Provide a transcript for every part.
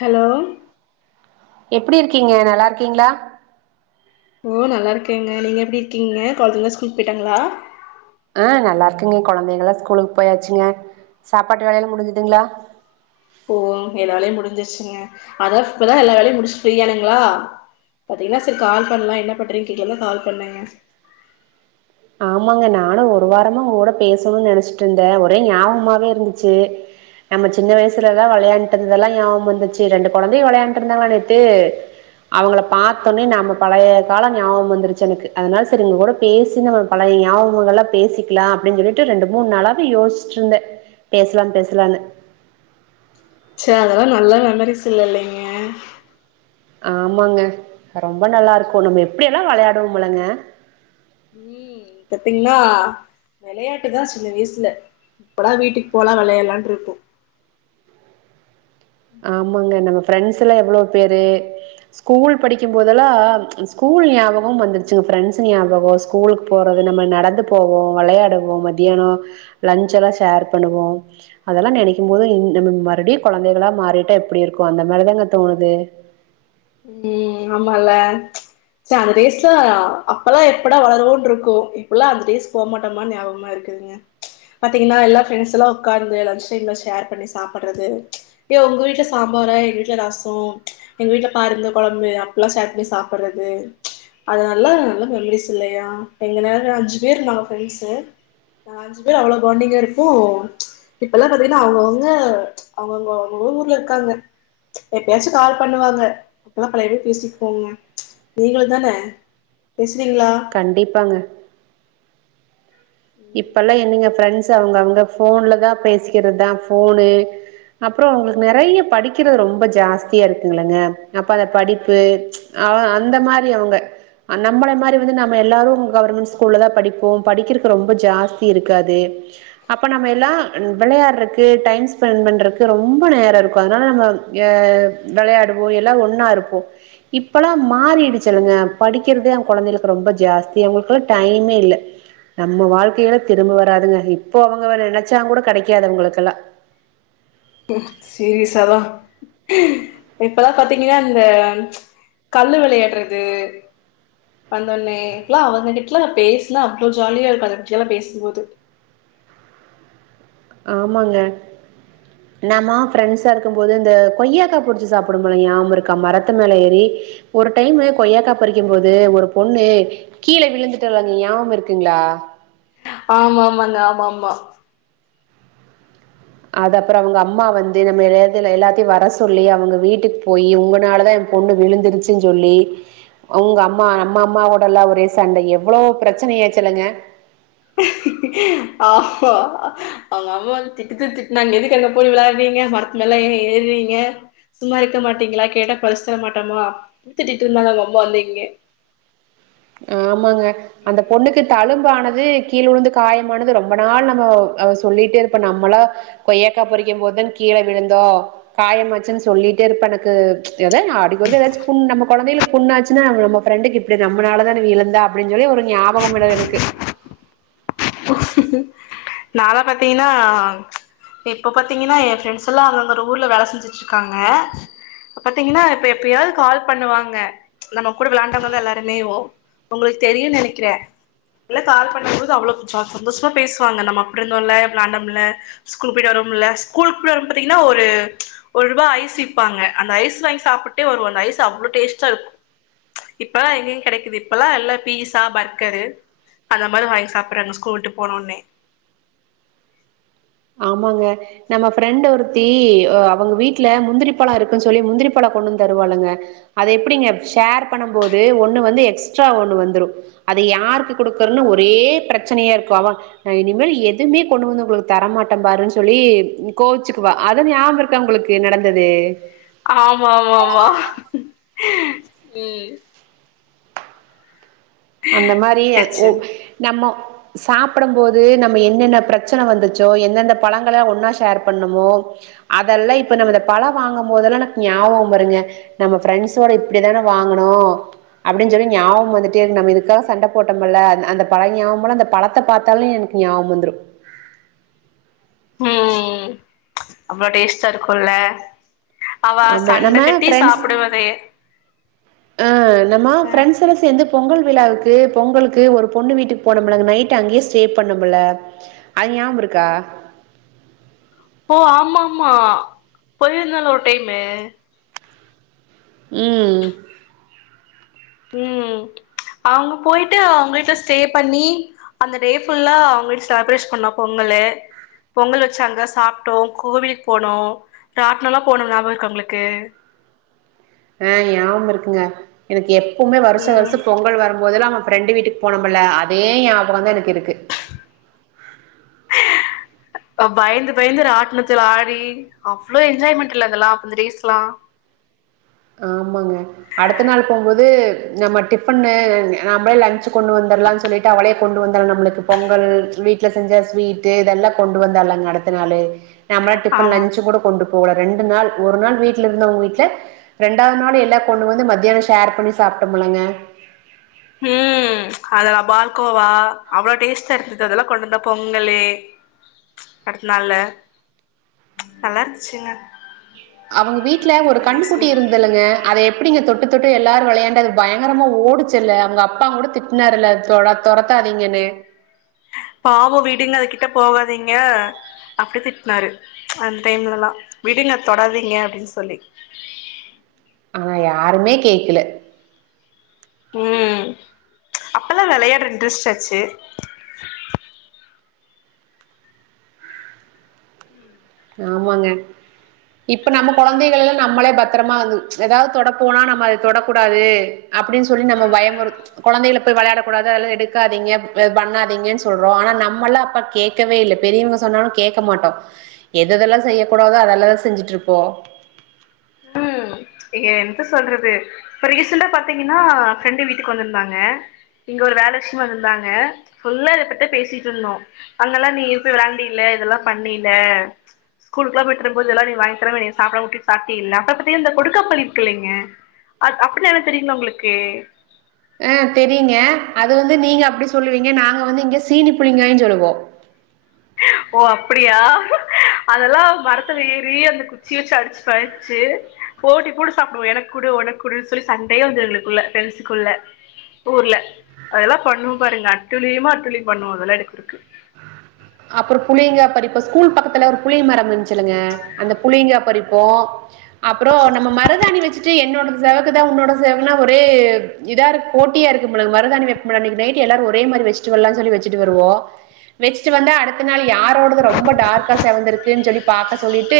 Hello எப்டி இருக்கீங்க? நல்லாருக்கீங்ளா? ஓ நல்லா இருக்கேங்க. நீங்க எப்டி இருக்கீங்க? கொழந்த ஸ்கூல் போய்ட்டாங்களா? அ நல்லாருக்ங்க. கொழந்தைங்ல்லா ஸ்கூலுக்கு போயாச்சுங்க. சாப்பாட்டு வேலயெல்லா முடிஞ்சுதுங்ளா? ஓ எல்லா வேலயு முடிஞ்சிருச்சிங்க. அதா இப்பதா எல்லா வேலயு முடிச்சி ஃப்ரீயானெங்ளா. பாத்தீங்கன்ன செரி கால் பண்லா என்ன பண்றீங்க கேக்கதா கால் பண்ணேங்க. ஆமாங்க நானு ஒரு வாரமா ஒங் கூட பேசனுன் நெனச்சிட்ருந்தே. ஒரே ஞாபமாவே இருந்துச்சி. நம்ம சின்ன வயசுல எல்லா வெளையாண்ட் இருந்தெல்லா ஞாபம் வந்துச்சி. ரெண்டு கொழந்தையு வெளையாண்ட்டுருந்தாங்ளா நேத்து அவுங்கள பாத்தொன்னே நம்ம பழைய காலோ ஞாபம் வந்துருச்சி எனக்கு. அதனால செரி உங்க கூட பேசி பழைய ஞாபங்கல்லா பேசிக்லா அப்டின் சொல்லிட்டு ரெண்டு மூணு நாளாவே யோசிச்சிட்ருந்தே பேஸ்லா பேஸ்லான்னு சே அதெல்லா நல்ல மெமரிஸ் இல்ல இல்லைங்க ஆமாங்க ரொம்ப நல்லாருக்கூ நம்ம எப்டியெல்லா வெளையாடுவோமில்லங்க. ம் பாத்தீங்னா வெளையாட்டுதா சின்ன வய்சுல. எப்படா வீட்டுக்கு போலா வெளையாட்லான்ருக்கூ. ஆமாங்க நாங் ஃப்ரெண்ட்ஸ் எல்லா எவ்ளோ பேரு ஸ்கூல் படிக்கும்போதெல்லா ச்ச் ஸ்கூல் ஞாபகம் வந்துருச்சு, ஃப்ரண்ட்ஸ் ஞாபகோ, ஸ்கூலுக் போறது, நம்ம நடந்து போவோ, வெளையாடுவோ மத்தியான்னோ லஞ்ச் எல்லா ஷேர் பண்ணுவோ. அதெல்லா நெனைக்கும்போது இ நம்ம மறுப்ட்யு கொழந்தைகளா யிட்டா எப்டி இருக்கூ, அந்த மாரிதாங்க தோணுது. ம் ஆமால்ல ச்ச் சே அந்த டேஸ்லா அப்பல்லா எப்படா வளருவோன்டுருக்கூ. இப்பல்லா அந்த டேஸ் போக் மாட்டோமா ஞாபகமா இருக்குதுங்க ச்ச் பாத்தீங்னா எல்லா ஃப்ரெண்ட்ஸ் எல்லா உக்கார்ந்து லஞ்ச் டைம்ல ஷேர் பண்ணி சாப்ட்றது ச்ச் ஏ உங்க வீட்ல சாம்பாரா எங்க வீட்ல ரசோ ச்ச் எங்க வீட்ல பருந்த கொழம்பு அப்டில்லா ஷேர் பண்ணி சாப்ட்றது ச்ச் அது நல்லா நல்ல மெமரீஸ் இல்லயா. எங்க கேங்ல அஞ்சு பேரு நாங்க ஃப்ரெண்ட்ஸு. நாங்க அஞ்சு பேர் அவ்ளோ பாண்டிங்கா இருப்போ ச்ச் இப்பல்லா பாத்தீங்ன்னா அவுங்கவுங்க அவுங்கவுங்க அவுங்க ஊ ஊர்ல இருக்காங்க ச்ச் எப்பயாச்சு கால் பண்ணுவாங்க. அப்பல்லா பழைய [unintelligible] பேசிப்போங்க. ப்ச் நீங்களுந்தான பேசி கண்டிப்பாங்க இப்பல்லா என்னங்க ஃப்ரண்ட்ஸு அவுங்கவுங்க ஃபோன்ல தா பேசிக்கிறது ஃபோனு அப்றொ அவுங்களுக்கு நெறைய்ய படிக்கிறது ரொம்ப ஜாஸ்தியா இருக்குங்கல்லங்க. அப்ப அத படிப்பு ச்ச் அவ அந்த மாரி அவுங்க. நம்மெளெ மாரி வந்து நம்ம எல்லாரு இ கவுர்மெண் ஸ்கூல்ல தா படிப்போ. படிக்கிற ரொம்ப ஜாஸ்தி இருக்காது. அப்ப நம்ம எல்லா வெளையாட்றக்கு, டைம் ஸ்பெண் பண்றக்கு ரொம்ப நேரோ இருக்கூ. அதனால நம்ம அ வெளையாட்வோ எல்லா ஒண்ணா இருப்போ. இப்பல்லா மாறிடிச்சில்லங்க படிக்கிறதே அவ் கொழந்தைளுக்கு ரொம்ப ஜாஸ்தி அவுங்ளுக்கெல்லா டைம்மே இல்ல. நம்ம வாழ்க்கையெல்லா திரும்ப வராதுங்க. இப்போ அவங்க வே நெனைச்சாங்கூட கெடைக்காது அவுங்ளுக்கெல்லா. ம் சீரியஸாதா இப்பலா பாத்தீங்ன்னா இந்த ச்ச கல்லு வெளையாட்றது வந்தோன்னே, இப்பல்லா அவங்ககிட்லா பேசுனா அவ்ளோ ஜாலியா இருக்கு அத பத்தி எல்லா பேசம்போது. ஆமாங்க நாம்மோ ஃப்ரெண்ட்ஸ்ஸா இருக்கும்போது இந்த கொய்யாக்கா புடிச்சி சாப்டுவோ [unintelligible] ஞாபம் இருக்கா. மரத்து மேல ஏறி ஒரு டைமு கொய்யக்கா பறிக்கும்போது ஒரு பொண்ணு கீழே விழுந்துட்டாலங்க. அது ஞாப இருக்குங்களா? ஆமா ஆமாங்க ஆமா ஆமா அது அப்றொ அவுங்க அம்மா வந்து நம்ம எல்லாத்தல எல்லாத்தையு வர சொல்லி அவுங்க வீட்டுக் போயி ஒங்கனாலதா எனன பொண்ணு விழுந்துருச்சுன்னு சொல்லி அவுங்க அம்மா நம்ம அம்மாவோடல்லா ஒரே சண்ட எவ்ளோவ் ப்ரெச்சனயாச்சில்லங்க ஆம்மா அவுங்க அம்மா வந்து திட்டு திட்டு திட்னாங்க. எதுக்கு அங்க போய் விளாட்றீங்க, மரத்து மேல ஏ ஏற்றீங்க, சும்மா இருக்க மாட்டீங்ளா? கேட்டா பறிச் தர மாட்டமா திட்டிட் இருந்தாங்க அவுங்க அம்மா வந்து இங்கெ. ஆமாங்க அந்த பொண்ணுக்கு தழும் பானது கீழ உழுந்து காயமானது ரொம்ப நாள் நம்மோ அவ சொல்லிட்டே இருப்பா. நம்மலா கொய்யக்கா பறிக்கம்போதுதா கீழ விழுந்தோ காயமாச்சுன் சொல்லிட்டே இருப்பா. எனக்கு ச்ச் அடிக்கொருக்க எதாச் புண் நம்ம கொழந்தைளுக்கு புண்ணாச்சினா நம்ம ஃபரண்டுக்கு இப்டி நம்ளால தா விழுந்தா அப்டிஞ் சொல்லி ஒரு ஞாபகம் [unintelligible] எனக்கு. நால்லா பாத்தீங்ன்னா ப்ச் இப்போ பாத்தீங்ன்னா என் ஃப்ரெண்ட்ஸ் எல்லா அந்தந்த ஊர்ல வேல செஞ்சுட்ருக்காங்க. பாத்தீங்ன்னா இப்ப எப்பயாவது கால் பண்ணுவாங்க ச்ச் நம்ம கூட விளாண்டவங்கதா எல்லாருமேவு உங்களுக் தெரியூ நெனைக்றே. இல்ல கால் பண்ணும்போது அவ்ளோ சந்தோஷமா பேசுவாங்க. நம்ம அப்டி இருந்தோமில்ல, வெளாண்டோமில்ல, ஸ்கூல்க்கு போய்ட்டு வருவோமில்ல, ஸ்கூலுக்கு போய்ட் வரும்போது பாத்தீங்ன்னா ஒரு, ஒரு ரூபா ஐஸ் விப்பாங்க அந்த ஐஸ் வாங்கி சாப்புட்டே வருவே அந்த ஐஸ் அவ்ளோ டேஸ்ட்டா இருக் ச்ச் இப்பல்லா எங்கெங்க கெடெக்கிது. இப்பல்லா எல்லா பீஸா பர்கரு அந்த மாரி வாங்கி சாப்றாங்க கூட்டு போனவொன்னே ஆமாங்க நம்ம ஃப்ரெண்ட்டு ஒருத்தி அ அவுங்க வீட்ல முந்திரிப்பழோ இருக்குன்னு சொல்லி முந்திரி பழோ கொண்டு வந்து தருவால்லங்க. அத எப்டிங்க ஷேர் பண்ணும்போது ஒண்ணு வந்து எக்ஸ்ட்ரா ஒண்ணு வந்துரு. அது யாருக்கு குடுக்குற்ன்னு ஒரே ப்ரெச்சனையா இருக்கு. அவ நா இனிமேல் எதுவுமே கொண்டு வந்து உங்குளுக் தரமாட்டே பாருன் சொல்லி கோவிச்சுக்குவா. அது ஞாப இருக்கா உங்களுக்கு நடந்தது. ஆமா ஆமா ஆமா ம் அந்த மாரி ஹச்சு ஓ நம்மொ சாப்படும்போது நம்ம என்னென்ன ப்ரெச்சனை வந்துச்சோ எந்தெந்த பழங்களல்லா ஒன்னா ஷேர் பண்ணுமோ அதெல்லா இப்ப நம்ம பழ வாங்கும் போதெல்லா எனக் ஞாபகம் வருங்க நம்ம ஃப்ரெண்ஸோட இப்டித்தானே வாங்குணு அப்டின் சொல்லி ஞாபகோ வந்துட்டே இரு நம்ம இதுக்கு க்காக சண்ட போட்டமல்ல அ அந்த பழய ஞாபமலா அந்த பழத்த பாத்தாலே எனக்கு ஞாபம் வந்துரு ம் ச்ச் அவ்ளோ டேஸ்டா இருக்குல்ல அவ ஆமா சண்ட கட்டி சாப்பிடுவ அதேயே அ த மா பிரெண்ட்ஸ் சேர்ந்து பொங்கல் விழாவுக்கு பொங்கலுக்கு ஒரு பொண்ணு வீட்டுக்கு போன முல நைட் அங்கேயே ஸ்டே பண்ண முல அது நாவ இருக்கா ஓ ஆமா ஆமா போயிருந்தல ஒரு டைமு உம் உம் அவங்க போயிட்டு அவங்க வீட்டுல ஸ்டே பண்ணி அந்த டே ஃபுல்லா அவங்க வீட்டு செலப்ரேஷ் பண்ண பொங்கல பொங்கல் வெச்சாங்க சாப்பிட்டோ கோவிலுக்கு போனோ ராட்ட்னல்லா போன ஞாபம் இருக்கு உங்களுக்கு ஆஹ் யாவம் இருக்குங்க எனக்கு எ எப்மே வருசொ ம் வருசொ பொங்கல் வரும்போதல்லாம் ஃப்ரெண்டு வீட்டுக்கு போனோமல அதே ஞாபக தா எனக்கு இருக்கு பயந்து பயந்து ராட்டணத்துலா ஆடி அவ்வளவு என்ஜாய்மெண்ட் இதெல்லா அப்ப இந்த ரீஸ்லா ஆமாங்க அடுத்த நாள் போவும்போது நம்ம டிஃபன்னு நம்மளே லஞ்சு கொண்டு வந்துரலாம்னு சொல்லிட்டு அவளே கொண்டு வந்தலா நம்மளுக்கு பொங்கல் வீட்டுல செஞ்ச ஸ்வீட்டு இதெல்லா கொண்டு வந்தாலங்க அடுத்த நாள் நம்ம ஆமா டிபன்லஞ்ச கூட கொண்டு போவுல ரெண்டு நாள் ஒரு நாள் வீட்டு்ல இருந்தா உங்க வீட்டுல ரெண்டாவது நாள் எல்லா கொண்ணு வந்து மத்தியானம் ஷேர் பண்ணி சாப்பிட்டலங்க உம் அதெல்லாம் பால்கோவா அவ்வளவு டேஸ்டா இருந்தது அதெல்லா கொண்டு வந்தா பொங்கல் அடுத்த நாள்ல நல்லா இருந்துச்சுங்க அவங்க வீட்டுல ஒரு அந்த கண்ணு டேஸ்ஸு குட்டி இருந்தல்லுங்க அதய எப்படிங்க தொட்டு தொட்டு எல்லாரும் விளையாண்ட அது பயங்கரமா ஓடுச்சுல்ல அவங்க அப்பா கூட திட்டினார்ல்லா துரத்தாதீங்கன்னு பாவம் வீடுங்க கிட்ட போகாதீங்க அப்படி திட்டினாரு அந்த டைம்லல்லா விடுங்க தொடாதீங்க அப்படின்னு சொல்லி ஆனா யாருமே கேக்கல உம் அப்பல்லா விளையாடுற இன்ட்ரெஸ்ட ஆச்சு ம் ஆமாங்க இப்ப நம்ம குழந்தைகள் எல்லாம் நம்மளே பத்திரமா வ ஏதாவது தொட போனா நம்ம அதை தொடக்கூடாது அப்படின்னு சொல்லி நம்ம பயமுற குழந்தைக போய் விளையாடக்க கூடாது அதது எடுக்காதீங்க பண்ணாதீங்கன்னு சொல்றோம் ஆனா நம்மல்லா கேடக்கவே இல்லபெரியவங்க சொன்னாலு கேட்க மாட்டோம் எதுதெல்லாம் செய்ய கூடாதோ அதெல்லதா செஞ்சுட்டு இருப்போம் ஏ என்ன சொல்றது ரீசன்டா பாத்தீங்கன்னா ஃப்ரெண்டு வீட்டுக்கு வந்திருந்தாங்க இங்க ஒரு வேல விட்சியமா வந்திருந்தாங்க ஃபுல்ல இத பத்தி பேசிட்டு இருந்தோ அங்கெல்லா நீ இருப்பி விளண்ட இல் இதெல்லா பண்ணல ஸ்கூலு எல்லா போயிருர போது இதல்லா நீ வாங்கிக்கிற நீ சாப்பிடட்டிட்டு சாப்டில்ல அ பத்தி இந்த கெடுக்கா புலி பண்ணிருக்கலலைங்க அ அப்படினா என்னன்னு தெரியுங்கள உங்களுக்கு அஹ் தெரியுங்க அது வந்து நீங்க அப்படி சொல்லுவீங்க நாங்க வந்து இங்க சீனி புளிங்காயன்னு சொல்லுவோ ஓ அப்படியா அதெல்லா மரத்துல ஏறி அந்த குச்சிய வெச்சு அடிச்சு படிச்சு போட்டி போட்டு சாப்பிடுவோ என குடு உன குடுன்னு சொல்லி சண்டே வந்துவங்களுக்குள்ள ப்ரெண்ட்ஸக்குள்ள ஊர்ல அதெல்லாம் பண்ணும் பாருங்க அட்டுளியுமா அட்டுளி பண்ணுவோ அதெல்லா எடுக்கு இருக்கு அப்புற புலிங்க பறிப்போம் ஸ்கூல் பக்கத்துல ஒரு புலிய மரம் இருந் சொல்லுங்க அந்த புளிங்கா பறிப்போ அப்புறம் நம்ம மருதாணி வெச்சு வெச்சிட்டு என்னேடு செவக்குதா உன்னேடு செவாக்குதா நைட்டு ஒரே இதா போட்டியா இருக்கும்ல மருதாணி வெக் அன்னிக்கு நைட்டு ஒரே மாதிரி வச்சுட்டு வருவோம வெச்சுட்டு சு வந்த அடுத்த நாள் யாரோடது ரொம்ப டார்க்கா சேவந்திருக்குன்னு சொல்லி பார்க்க சொல்லிட்டு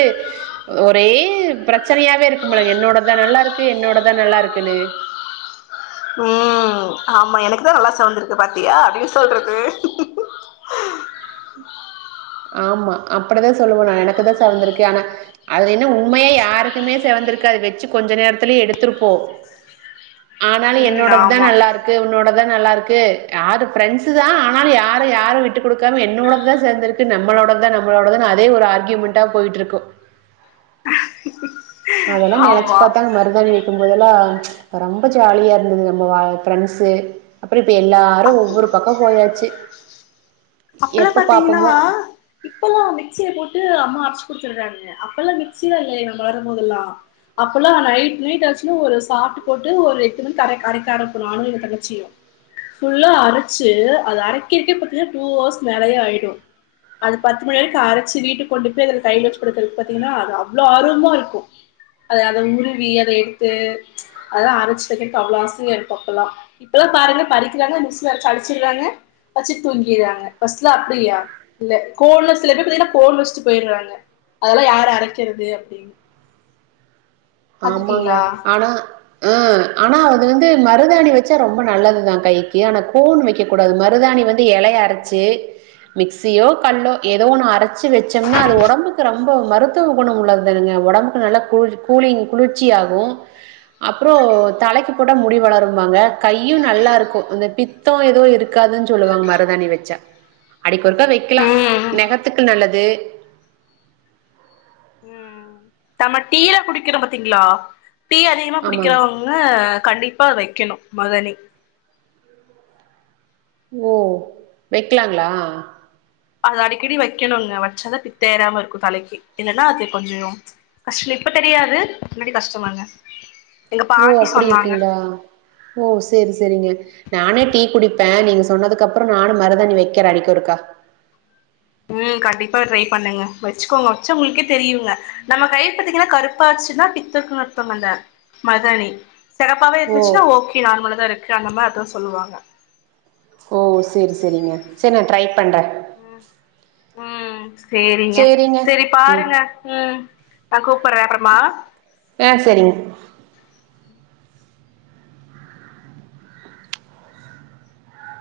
ஒரே பிரச்சனையாவே இருக்கு என்னோடதா நல்லா இருக்கு என்னோடதா நல்லா இருக்குன்னு உம் ஆமா எனக்குதா நல்லா செவந்திருக்கு பாத்தியா அப்படினு சொல்றது ஆமா அப்படி தான் சொல்லுவோ நா எனக்கு தா செவர்ந்திருக்கு ஆனா அதுல என்ன உண்மையா யாருக்குமே செவந்திருக்காது வச்சு கொஞ்ச நேரத்துலயே எடுத்திருப்போ ஆனாலு ம் என்னோட தா ஆமா நல்லா இருக்கு உன்னோட தா நல்லா இருக்கு யாரு பிரெண்ட்ஸ் தா ஆனாலு யாரு யாரு விட்டு கொடுக்காம என்னோடதா செவந்திருக்கு இது நம்மளோட தா நம்மளோட தா அதே ஒரு ஆர்கயுமெண்டா போயிட்டுருக்கு அதெல்லா நனச்சு ஆமா பாத்தாங்க மருதாணி வக்கும்போதெல்லா ப ரொம்ப ஜாலியா இருந்தது நம்ம வ ப்ரெண்ட்ஸு அப்றோ இப்ப எல்லாரு ஒவ்வொரு பக்கோ போயாச்சு அப்பல்லா எப்ப பாத்தீங்கன்னா பாப்போமோ இப்பல்லா மிக்சிய போட்டு அம்மா அரச்சு [unintelligible] அப்பலா மிக்ஸில இல்ல நம்ம வரும்போதெல்லா நைட் கிட் ஆச்சுன்னா சாப்டு போட்டு ஒரு எட்டு மணிக்கு அரைக் அரைக்க நானு எங்க தங்கச்சியு புல்லா அரைச்சு அத அறைக்கிறக்கே பாத்தின்னா டூ ஹவர்ஸ் மேலயே ஆயிடு அது பத்து மணி வரைக்கு அரச்சு வீட்டு கொண்டு போய் அதுல கை வச்சு படுக்கறதுக்கு பாத்தீங்கன்னா அது அவ்ளோ ஆர்வமா இருக்கு அத அத உருவி அத எடுத்து அதெல்லா அரச்சு வக்க அவ்ளோ ஆசையா இருக்கு அப்பல்லா இப்பல்லா பாருங்க பறிக்கிறாங்க மிக்ஸில வச்சு அடிச்சடுறாங்க வச்சு தூங்கி செய்றாங்க ஃபஸ்ட்ல அப்டியா இல்ல கோன்ல சில பேர் பாத்தீங்கன்னா கோன் வச்சிட்டு போய்றாங்க அதெல்லா யாரு அரக்கிறது அப்டின்னு ஆமாங்க பாத்துருக்கீங்களா ஆனா அ ஆனா அது வந்து மருதாணி வச்சா ரொம்ப நல்லதுதா கைக்கு ஆனா கோன் வக்க கூடாது மருதாணி வந்து எலைய அரச்சு மிக்சியோ கல்லோ ஏதோ ஒன்னு அரச் னி வச்சம்னா அது ஒடம்புக்கு ரொம் மருத்துவ குனோ உள்ளதுங்க ஒடம்புக்கு நல்லா கூல் கூலிங் குளிர்ச்சி ஆகு அப்ற தலைக்கு போட்டா முடி வளரும்பாங்க கையு நல்லாருக்கு அந்த பித்தோ ஏதோ இருக் ரக்காதுன்னு சொல்லுவாங்க மருதாணி வச்சா அடிக் ஒருக்கா வக்கலா ம் நெகத்துக்கு நல்லது ம்ம் நம்ம டீயெல்லா குடிக்கிறோ பாத்தீங்களா டீ அதிகமா ஆமாங்க. குடிக்கிறவங்க கண்டிப்பா வக்கணு மருதாணி ம் வக் க்கலாங்களா அது அடிக்கடி வக்கணுங்க வச்சதா பித்த ஏறாமருக்கு தலைக்கு இல்லன்னா அது கொஞ்சோ கஷ்டம்ல இப்ப தெரியாது முன்னாடி கஷ்டமாங்க எங்க ஓ பாட்டி அப்டி சொன்னாங்க இருக்கீங்களா ஓ சரி சரிங்க நானே டீ குடிப்பே நீங் சொன்னதுக்குகப்பறம் நானு மருதாணி வக்குறே அடிக்கு ஒருக்கா உம் கண்டிப்பா ட்ரை பண்ணுங்க வச்சுக்கோங்க வச்சா உங்களுக்கே தெரியுங்க நம்ம கை பத்தீங்கனா கருப்பாச்சுன்னா பித்தருக்கு அர்த்தமாங்க மருதாணி செகப்பாவவே ஓ இருந்துச்சுன்னா ஓகே நார்மலதாஇரு காணமா அதா சொல்லுவாங்க ஓ சரி சரிங்க சரி ந ட்ரை பண்றே உம் உம் சேரிங்க சரி ம் பாருங்க உம் தாக்கும் கூப்டுறே அப்றமா ஆ சேரிங்க